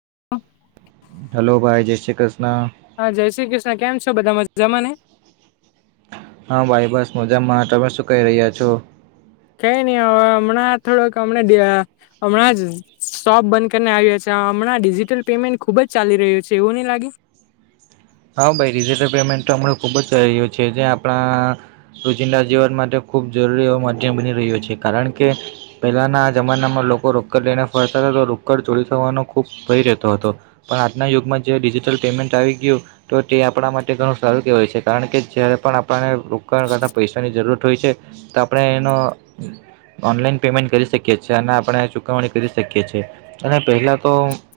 [inaudible] Hello ભાઈ જય શ્રી કૃષ્ણ. હા જય શ્રી કૃષ્ણ કેમ છો બધા મજામાંને. હા ભાઈ બસ મજામાં તમે શું કહી રહ્યા છો. કઈ નહી હવે હમણાં થોડોક હમણા હમણાં જ શોપ બંધ કરીને આવીએ છે. હમણાં ડિજિટલ પેમેન્ટ ખુબ જ ચાલી રહ્યું છે એવું નહી લાગયુ. હા ભાઈ ડિજિટલ પેમેન્ટ તો હમણા ખૂબ જ ચારી રહ્યું છે જે આપણા રોજિંદા જીવન માટે. ખૂબ જરૂરી એ મધ્યમ બની રહ્યો છે કારણ કે પહેલાંના જમાનામાં લોકો રોકડ લઈને ફરતા. રોકડ ચોરી થવાનો ખૂબ ભય રહેતો હતો પણ આજના યુગમાં જે ડિજિટલ પેમેન્ટ આવી ગયું. તો તે આપણા માટે ઘણું સારું કહેવાય છે કારણ કે જ્યારે પણ આપણને રોકાણ કરતાં પૈસાની જરૂરત હોય છે. તો આપણે એનો. ઓનલાઈન પેમેન્ટ કરી શકીએ છે અને આપણે ચુકવણી કરી શકીએ છીએ અને પહેલા તો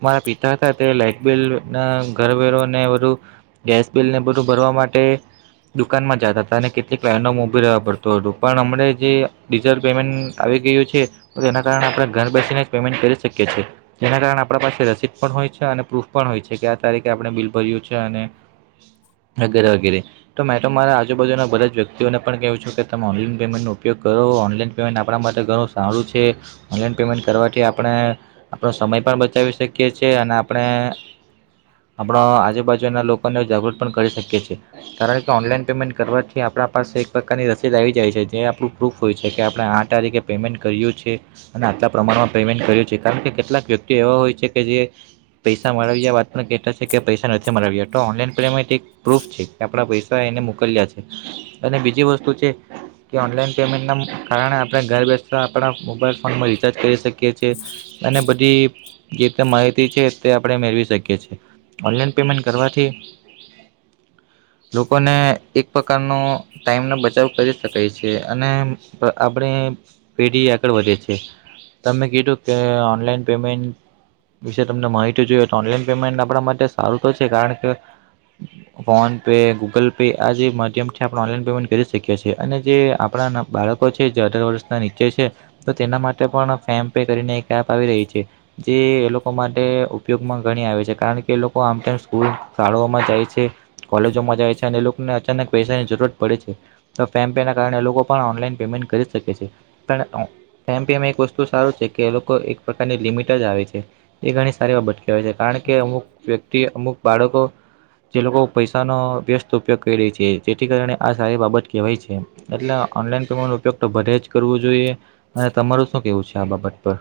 મારા. પિતા હતા તે લાઈટબલ ના ઘર વરોને વધુ. ગેસ બિલ ને બધું ભરવા માટે. દુકાનમાં જતા હતા અને કેટલીકવાર મોબાઇલ વાપરતો હતો પણ અમને જેિટલ પેમેન્ટ. ગયું છે તેના કારણે આપણે ઘર બેસીને જ પેમેન્ટ કરી શકીએ છીએ જેના કારણે આપણા પાસે રસીદ પણ હોય. છે અને પ્રૂફ પણ હોય છે કે આ તારીખે આપણે બિલ ભર્યું છે અને. [inaudible] વગેરે વગેરે તો મે તો મારા આજુબાુના બધા જ વ્યક્તિઓને પણ કહેવું છે કે તમે ઓનલાઈન પેમેન્ટનો ઉપયોગ કરો. ઓનલાઈન પેમેન્ટ આપણા માટે ઘણું સારું છે ઓનલાઈન પેમેન્ટ કરવાથી આપણે આપણો સમય પણ. બાચાવી શકી છે અને આપણે આપણા આજુબાજુના લોકો. અને જાગૃત પણ કરી શકે છેએ કારણ કે ઓનલાઈન પેમેન્ટ કરવાથી આપણા પાસે એક પ્રકારની રસીદ આવી જાય છે. જે આપણું પ્રૂફ હોય છે કે આપણે આ તારીખે પેમેન્ટ કર્યું છે અને આટલા પ્રમાણમાં પેમેન્ટ કર્યું છે કારણ. કેટલાક વ્યક્તિઓ એવા હોય છે કે જે પૈસા માળવ્યા વાતને કહેતા છે કે પૈસા નથી મળવ્યા. તો ઓનલાઈન પેમેન્ટ એક પ્રૂફ છે કે આપણા પૈસા એને મોકલ્યા છે અને બીજી વસ્તુ છે. કે ઓનલાઈન પેમેન્ટના કારણે આપણે ઘર બેસતા આપણા મોબાઈલ ફોનમાં રિચાર્જ કરી શકીએ છીએ. અને બધી જે માહિતી છે તે આપણે મેળવી શકી છીએ ઓનલાઈન પેમેન્ટ કરવા. પી. [inaudible] લોકોને એક પ્રકારનો ટાઈમ નો બચાવ કરી શકાય છે અને આપણે. પેઢી આગળ વધે છે તમે કીધું કે ઓનલાન પેમેન્ટ. વિશે તમને માહિતી જોયએ તો ઓનલાઈન પેમેન્ટ આપણા માટે સારું તો છે કારણ કે. ફોન પે ગૂગલ પે આ જે માધ્યમથી આપણે ઓનલાઈન પેમેન્ટ કરી શકીએ છીએ અને જે આપણા બાળક. પછી ચાર ચાર વર્ષ નીચે છે તો તેમના માટે પણ ફેપે કરીને એક એપ આવી રહી છે. જે એ લોકો માટે ઉપયોગમાં ગણી આવે છે કારણ કે એ લોકો આમ તે સ્કૂલ. શાળાઓમાં જાય છે કોલેજોમાં જાય છે અને લોકોને અચાનક પૈસાની જરૂરત પડે છે તો ફેમ પે. કારણે એ લોકો પણ ઓનલાઈન પેમેન્ટ કરી શકે છે પણ ફેમ પે વસ્તુ સારું છે કે લોકો એ. પ્રકારની લિમિટ જ આવે છે એ ઘણી સારી એ વાર અટકીવા છે કારણ કે અમુક વ્યક્તિ અમુક બાળકો. [inaudible] જે લોકો પૈસાનો વ્યસ્ત ઉપયોગ કરી રે છે જેથી કારણે આ સારી બાબત કહેવાય છે એટલે. જ્ઞાન ઉપયોગ તો ભલે જ કરવો જોઈએ અને તમારું શું કેવું છે આ બાબત પર.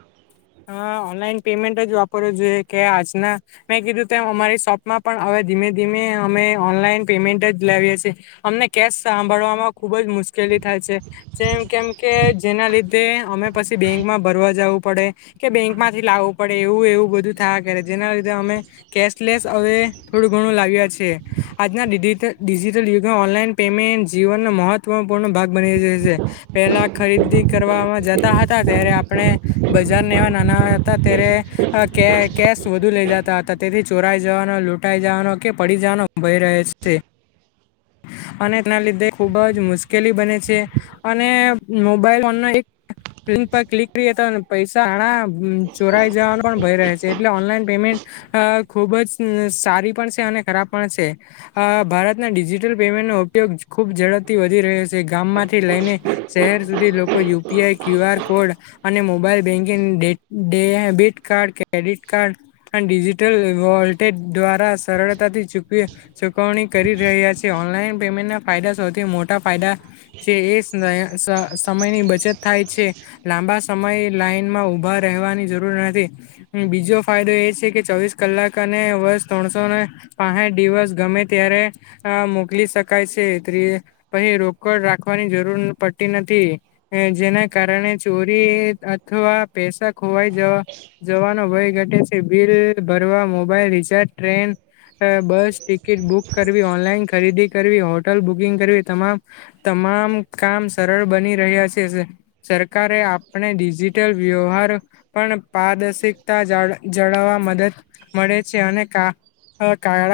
હ ઓનલાઈન પેમેન્ટ જ વાપરવ જોઈએ કે આજના મેં કીધું તેમ અમારી શોપમાં પણ આવે. ધીમે ધીમે અમે ઓનલાઈન પેમેન્ટ જ લાવએ છીએ અમને કેશ સાંભળવામાં ખુબ જ મુશ્કેલ. કવિ તા છે જેમ કેમ કે જેના લીધે અમે પછી બેંકમાં ભરવા જવું પડે. કે બેંક માંથી લાવવું પડે એવું એવું બધું થાય કરે જેના લીધે અમે કેશલેસ હવે થોડું. લાવ્યા છે આજના ડિજિટલ યુગમાં ઓનલાઈન પેમેન્ટ જીવનનો મહત્વપૂર્ણ ભાગ. બની રહે છે પેલા ખરીદી કરવાવામાં જતા હતા ત્યારે આપણે બજાર. ને એવા નાના હતા ત્યારે કયા કયા સોધુ લઈ જતા હતા તેથી ચોરા. જવાનો લૂંટાઈ જવાનો કે પડી જવાનો ભય રહે છે. અને તેના લીધે ખુબ જ મુશ્કેલી બને છે અને મોબાઈલ એક. પ્રિ પર ક્લિક કરીએ તો પૈસા હણા. ચોરાઈ જવાનો પણ ભય રહે છે એટલે ઓનલાઈન પેમેન્ટ અ. ખૂબ જ સારી પણ છે અને ખરાબ પણ છે અ ભારતના ડિજિટલ પેમેન્ટનો ઉપયોગ. ખુબ ઝડપથી વધી રહે છે. ગામમાંથી લઈને શહેર સુધી લોકો યુપીઆઈ ક્યુ આર કોડ અને mobile banking. Debit card credit card અને ડિજિટલ વોલેટ દ્વારા. સરળતાથી ચુકવણી કરી રહ્યા છે ઓનલાઇન પેમેન્ટના ફાયદા સૌથી મોટા ફાયદા. એ સમયની બચત થાય છે લાંબા સમય લઇન. માં ઉભા રહેવાની જરૂર નથી બીજો ફાયદો એ છે કે ચોવીસ કલાક અને વર્ષ ત્રણ. ોને પા દિવસ ગમે ત્યારે મોકલી શકાય છે પહી. રોકડ રાખવાની જરૂર પડતી નથી જેના કારણે ચોરી. થ આ પેસા ખોવાઈ જઓ. જવાનો ભય ઘટે છે બિલ ભરવા mobile recharge train. Bus ticket book કરવી ઓનલાઈન ખરીદી કરવી હોટલ બુકિંગ કરવી તમામ તમા. તમા કામ સરળ બની રહ્યા છે સરકારે આપણે. વ્યવહાર પણ પારદર્શકતા જાળવવા મદદ મળે છે અને. હા કળ.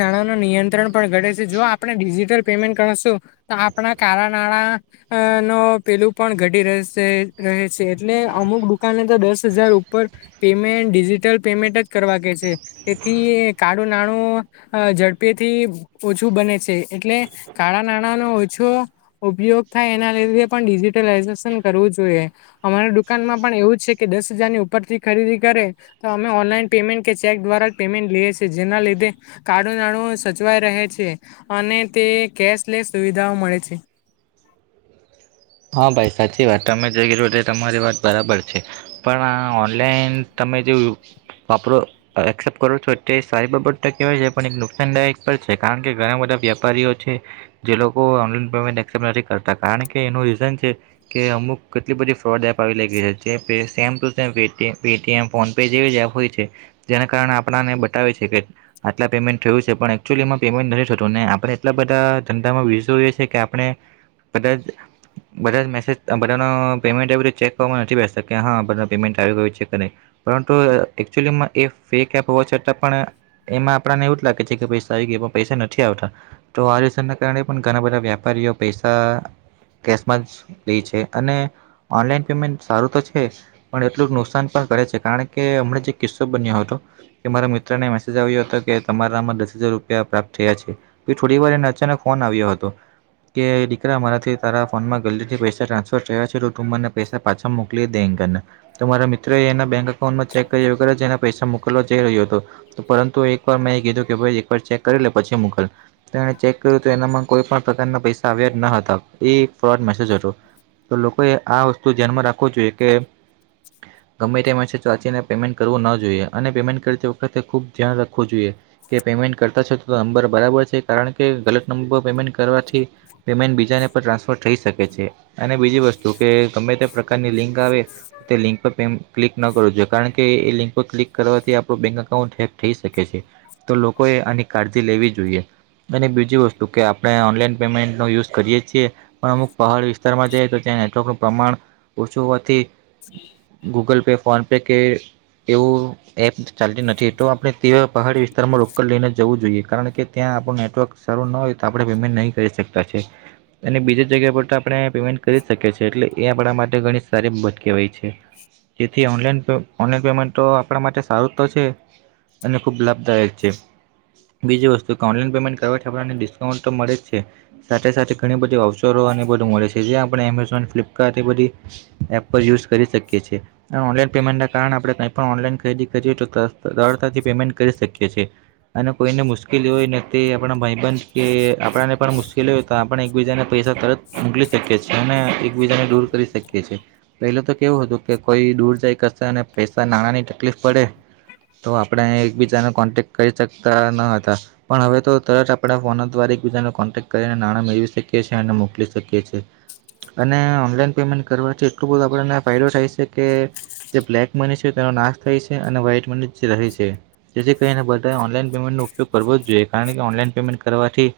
નાણાં ન નિયંત્રણ પણ ઘટે છે જો આપણે ડિજિટલ પેમેન્ટ કરશું તો આપણા કા નાણાં. અ નો પેલું પણ ઘડી રહેશે. રહે છે એટલે અમુક દુકાને તો દસ હજાર ઉપર પેમેન્ટ ડિજિટલ પેમેન્ટ જ કરવા કે છે. તેથી કાળો નાણો ઝડપેથી ઓછું બને છે એટલે. કાળા નાણાંનોો ઓછો ઉપયોગ થાય એના લીધે પણ ડિજીિટલાઈઝેશન કરવું જોઈએ. અમારા દુકાનમાં પણ એવું જ છે કે દસ હજારની ઉપર થી ખરીદી કરે તો અમે ઓનલાઈન પેમેન્ટ કે ચેક. દ્વારા પેમેન્ટ લઈ છે જેના લીધે કાળુ નાણું સચવાઈ રહે છે અને તે. કેશલેસ સુવિધાઓ મળે છે. હા ભાઈ સાચી વાત તમે જ તમારી વાત બરાબર છે પણ આ ઓનલાઈન. સમમેજવું [inaudible] પરો એક્સેપ્ટ કરો છો તે સારી બાબર કહેવાય છે પણ એક નુકસાનદાયક પર છે કારણ કે ઘણાધા. વેપારીઓ છે જે લોકો ઓનલા પેમેન્ટ નથી કરતા કારણ કે એ. કે અમુક કેટલી બધ ફ્રો. ફોન પે જેવી જ એપ હોય છે જેના કારણે આપણાને બતાવે છે કે આટલા પેમેન્ટ થયું છે પણ એચુઅલી એમાં. પેન્ટ નથી થતું આપણે એટલા બધા ધંધામાં વિસ છે કે આપણે બધા. બધા મેસેજ બધાનો પેમેન્ટ એ બધ ચેક કરવામાં નથી બેતા હા બધા પેમેન્ટ આવ ગ ચેક કરી. પરંતુ એકક્ચુઅલીમાં એ ફેક એપ હોવા છતાં પણ એમાં આપણને એવું જ લાગે છે કે પૈસા આવી ગયો. પ નથી આવતા કાર ઘણા બધા વેપારીઓ પૈસા. [unintelligible] છે. અને ઓનલાઈન પેમેન્ટ સારું તો છે પણ એટલું નુકસાન પણ કરે છે. કારણ કે હમણા જ એક કિસ્સો બન્યો હતો કે મારા મિત્રને મેસેજ આવ્યો હતો, કે તમારામાં દસ હજાર રૂપિયા પ્રાપ્ત થયા છે. પહી થોડીવાર એને અચાક ફોન આવ્યો હતો. કે દીકરા મારાથી તારા ફોનમાં ગલતીથી પૈસા ટ્રાન્સફર થયા છે. તો તું મને પેસા પાછા મોકલી દે. ઈંન કરીને તો મારા મિત્રો એના બેંક અકાઉન્ટમાં ચેક કર્યા વગર જ એના પૈસા મોકલવા જઈ રહ્યો હતો. પરંતુ એકવાર મેં કીધું કે ભઈ એકવાર ચે કરી પછી મોકલ. તો એણે ચેક કર્યું તો એનામાં કોઈ પણ પ્રકારના પૈસા આવ્યા જ ન હતા. એ ફ્રોડ મેસેજ હતો. તો લોકોએ આ વસ્તુ ધ્યાનમાં રાખવો જોઈએ કે ગમે તે મેસેજ વાંચીને પેમેન્ટ કરવું ન જોઈએ. અને પેમેન્ટ કરતી વખતે ખૂબ ધ્યાન રાખવું જોઈએ. કે પેમેન્ટ કરતા છો તો નંબર બરાબર છે. કારણ કે ગલત નંબર પેમેન્ટ કરવાથી પેમેન્ટ બીજ જાને પણ ટ્રાન્સફર થઈ શકે છે. અને બીજી વસ્તુ કે ગમે પ્રકારની લિંક આવે તે લિંક પર પેમ ક્લિક ન કરવુ જોઈએ. કારણ કે એ લિંક પર ક્લિક કરવાથી આપડુ બેંક અકાઉન્ટ હેક થઈ શકે છે. તો લોકોએ આની કાળજી લેવી જોઈએ. અને બીજી વસ્તુ કે આપણે ઓનલાઈન પેમેન્ટનો યુઝ કરીએ છીએ પણ અમુક પહાડ વિસ્તારમાં જઈ તો ત્યાં નેટવર્કનું પ્રમાણ ઓછું હોવાથી ગૂગલ પે, ફોન પે કે એવું એપ ચાલતી નથી. તો આપડે તે પહાડી વિસ્તારમાં રોકડ લઈને જવું જોઈએ. કારણ કે ત્યાં આપડુ નેટવર્ક શરુ ન હોય તો આપડે પેમેન્ટ નઈ કરી શકતા છીએ. અને બીજુ જગ્યા પર તો આપણે પેમેન્ટ કરી શકીએ છીએ એટલે એ આપડા માટે ઘણી સારી બત કહેવાય છે. જેથી ઓનલાન પે ઓનલાઈન પેમેન્ટ તો આપણા માટે સારું તો છે. અને ખુબ લાભ દાયક છેે. બીજી વસ્તુ કે ઓનલાઈન પેમેન્ટ કરવાથી આપડાને ડિસ્કાઉન્ટ તો મળે જ છે. સાથે સાથે ઘણી બધી અવસરોને બધું મળે છે જે આપડે એમેઝોન, ફ્લિપકાર્ટ તે બધી એપ પર યુઝ કરી શકીએ છીએ. અન ઓનલાઈન પેમેન્ટના કારણે આપણે કઈ પણ ઓનલાઈન ખરીદી કરીયુ તો રળતાથી પેમેન્ટ કરી શકીએ છે. અને કોઈને મુશ્કેલી હોયને તે આપણા ભાઈબંધ કે આપડાને પણ મુશ્કેલી હોય તો આપણે એકબીજાને પૈસા તરત મોકલી શકીએ છે. અને એકબીજાને દૂર કરી શકીએ છે. પહેલા તો કેવું હતું કે કોઈ દૂર જાય કશા ને પૈસા-નાણાંની તકલીફ પડે તો આપડે એકબીજાનો કોન્ટેક કરી શકતા ન હતા. પણ હવે તો તરત આપડે ફોન દ્વાર એકબીજાને કોન્ટેક્ટ કરીને નાણાં મેળવી શકીએ છે અને મોકલી શકીએ છે. અને ઓનલાઈન પેમેન્ટ કરવાથી એટલુ બધું આપડાને ફાયદો થાય છે કે જે બ્લેક મની છે તેનો નાશ થાય છે. અને વાઇટ મની જ રહે છે જેથી કરીને બધાએ ઓનલાઈન પેમેન્ટનો ઉપયોગ કરવો જ જોઈએ. કારણ કે ઓનલાઈન પેમેન્ટ કરવાથી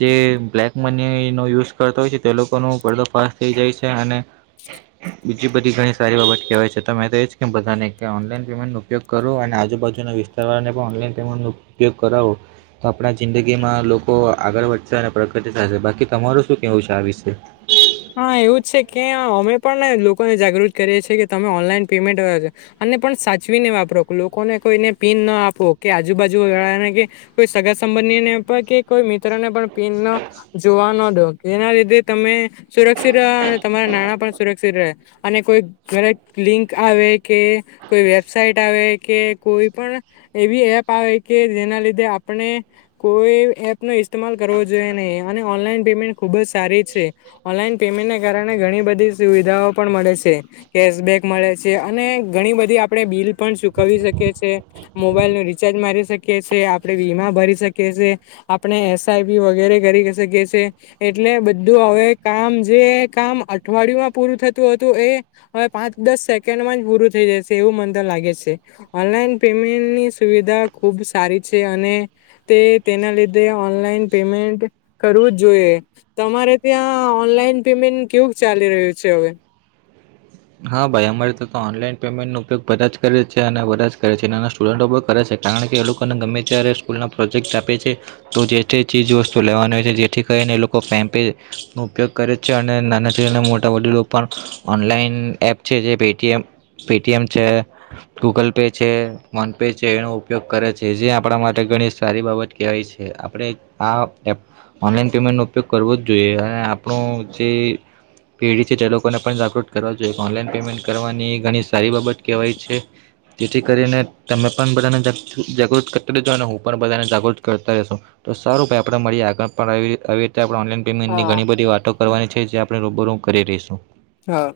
જે બ્લેક મનીનો યુઝ કરતો હોય છે તે લોકોનો પડદો ફાસ થઈ જાય છે અને બીજી બધી ઘણી સારી બાબત કહેવાય છે. તો મે તો એજ કેવ બધાને કે ઓનલાઈન પેમેન્ટનો ઉપયોગ કરો આજુબાજુના વિસ્તાર વારાને પણ ઓનલાઈન પેમેન્ટનો ઉપયોગ કરાવો. તો આપડા જિંદગીમાં લોકો આગળ વધશે અને પ્રગતી થાશે. બાકી તમારું શું કહેવું છે આ વિશે? હા, એવું જ છે કે અમે પણ લોકોને જાગૃત કરીએ છીએ કે તમે ઓનલાઈન પેમેન્ટ જ ને પણ સાચવીને વાપરો. લોકોને કોઈને પીન ન આપો કે આજુ-બાજુવાળાને કે કોઈ સગા બંધી ને પર કે કોઈ મિત્રને પણ પીન ન જોવા ન દો. એના લીધે તમે સુરક્ષિત રો અને તમારા નાણાં પણ સુરક્ષિત રહે અને કોઈ ઘરે લિંક આવે કે કોઈ વેબસઇટ આવે કે કોઈ પણ એવી એપ આવે કે જેના લીધે આપણે કોઈ એપનો ઇસ્તમાલ કરવો જોઈએ નઈ. અને ઓનલાઈન પેમેન્ટ ખુબ જ સારી છે ઓનલાઈન પેમેન્ટને કારણે ઘણી બધી સુવિધાઓ પણ મળે છે. કેશબેક મળે છે. અને ઘણી બધી આપડે બિલ પણ ચૂકવી શકીએ છીએ. મોબાઈલનું રિચાર્જ મારી શકીએ છીએ. આપડે વીમા ભરી શકીએ છે. આપણે એસ આઈ પી વગેરે કરી શકીયે છે. એટલે બધું હવે કામ જે કામ અઠવાડિયુમાં પૂરું થતું હતું એ હવે પાંચ-દસ સેકન્ડમાં જ પૂરું થય થય જાય છે એવું મન તો લાગે છે. ઓનલાઈન પેમેન્ટની સુવિધા ખુબ સારી છે અને તે તેના લીધે ઓનલાઈન પેમેન્ટ કરવું જ જોઈએ. તમારે ત્યાં ઓનલાઈન પેમેન્ટ કેવુ ચાલી રહ્યું છે હવે? હા ભાઈ અમારે તા તો ઓનલાઈન પેમેન્ટ નો ઉપયોગ બધા જ કરે છે અને બધા જ કરે છે નાના સ્ટુડન્ટો પણ કરે છે. કારણ કે એ લોકોને ગમે ત્યારે સ્કૂલના પ્રોજેક્ટ આપે છે તો જે તે ચીજવસ્તુ લેવાની હોય છે જેથી કરી એ લોકો ફેમ પેનો ઉપયોગ કરે છે અને નાનાથીના મોટા વડીલો પણ ઓનલાઈન એપ છે જે પેટીએમ પેટીએમ છે ગૂગલ પે છે ફોનપે છે એનો ઉપયોગ કરે છે. જે આપણા માટે ઘણી સારી બાબત કહેવાય છે. આપણે આ ખપ ઓનલાઈન પેમેન્ટ ઉપયોગ કરવો જ જોઈએ અને આપણું જે પેઢી છે તે લોકોને પણ જાગૃત કરવા જોઈએ ઓનલાઈન પેમેન્ટ કરવાની ઘણી સારી બાબત કહેવાય છે. જેથી કરીને તમે પણ બધાને જા જાગૃત કરતા રહેજો અને હું પણ બધાને જાગૃત કરતા રહસુ. તો સારું ભાઈ આપણે મળીએ આગળ પણ આવી આવી રીતે ઓનલાઈન પેમેન્ટની હા ઘણી બધી વાતો કરવાની છે જે આપણે રૂબરુ કરી રહીશું. હા.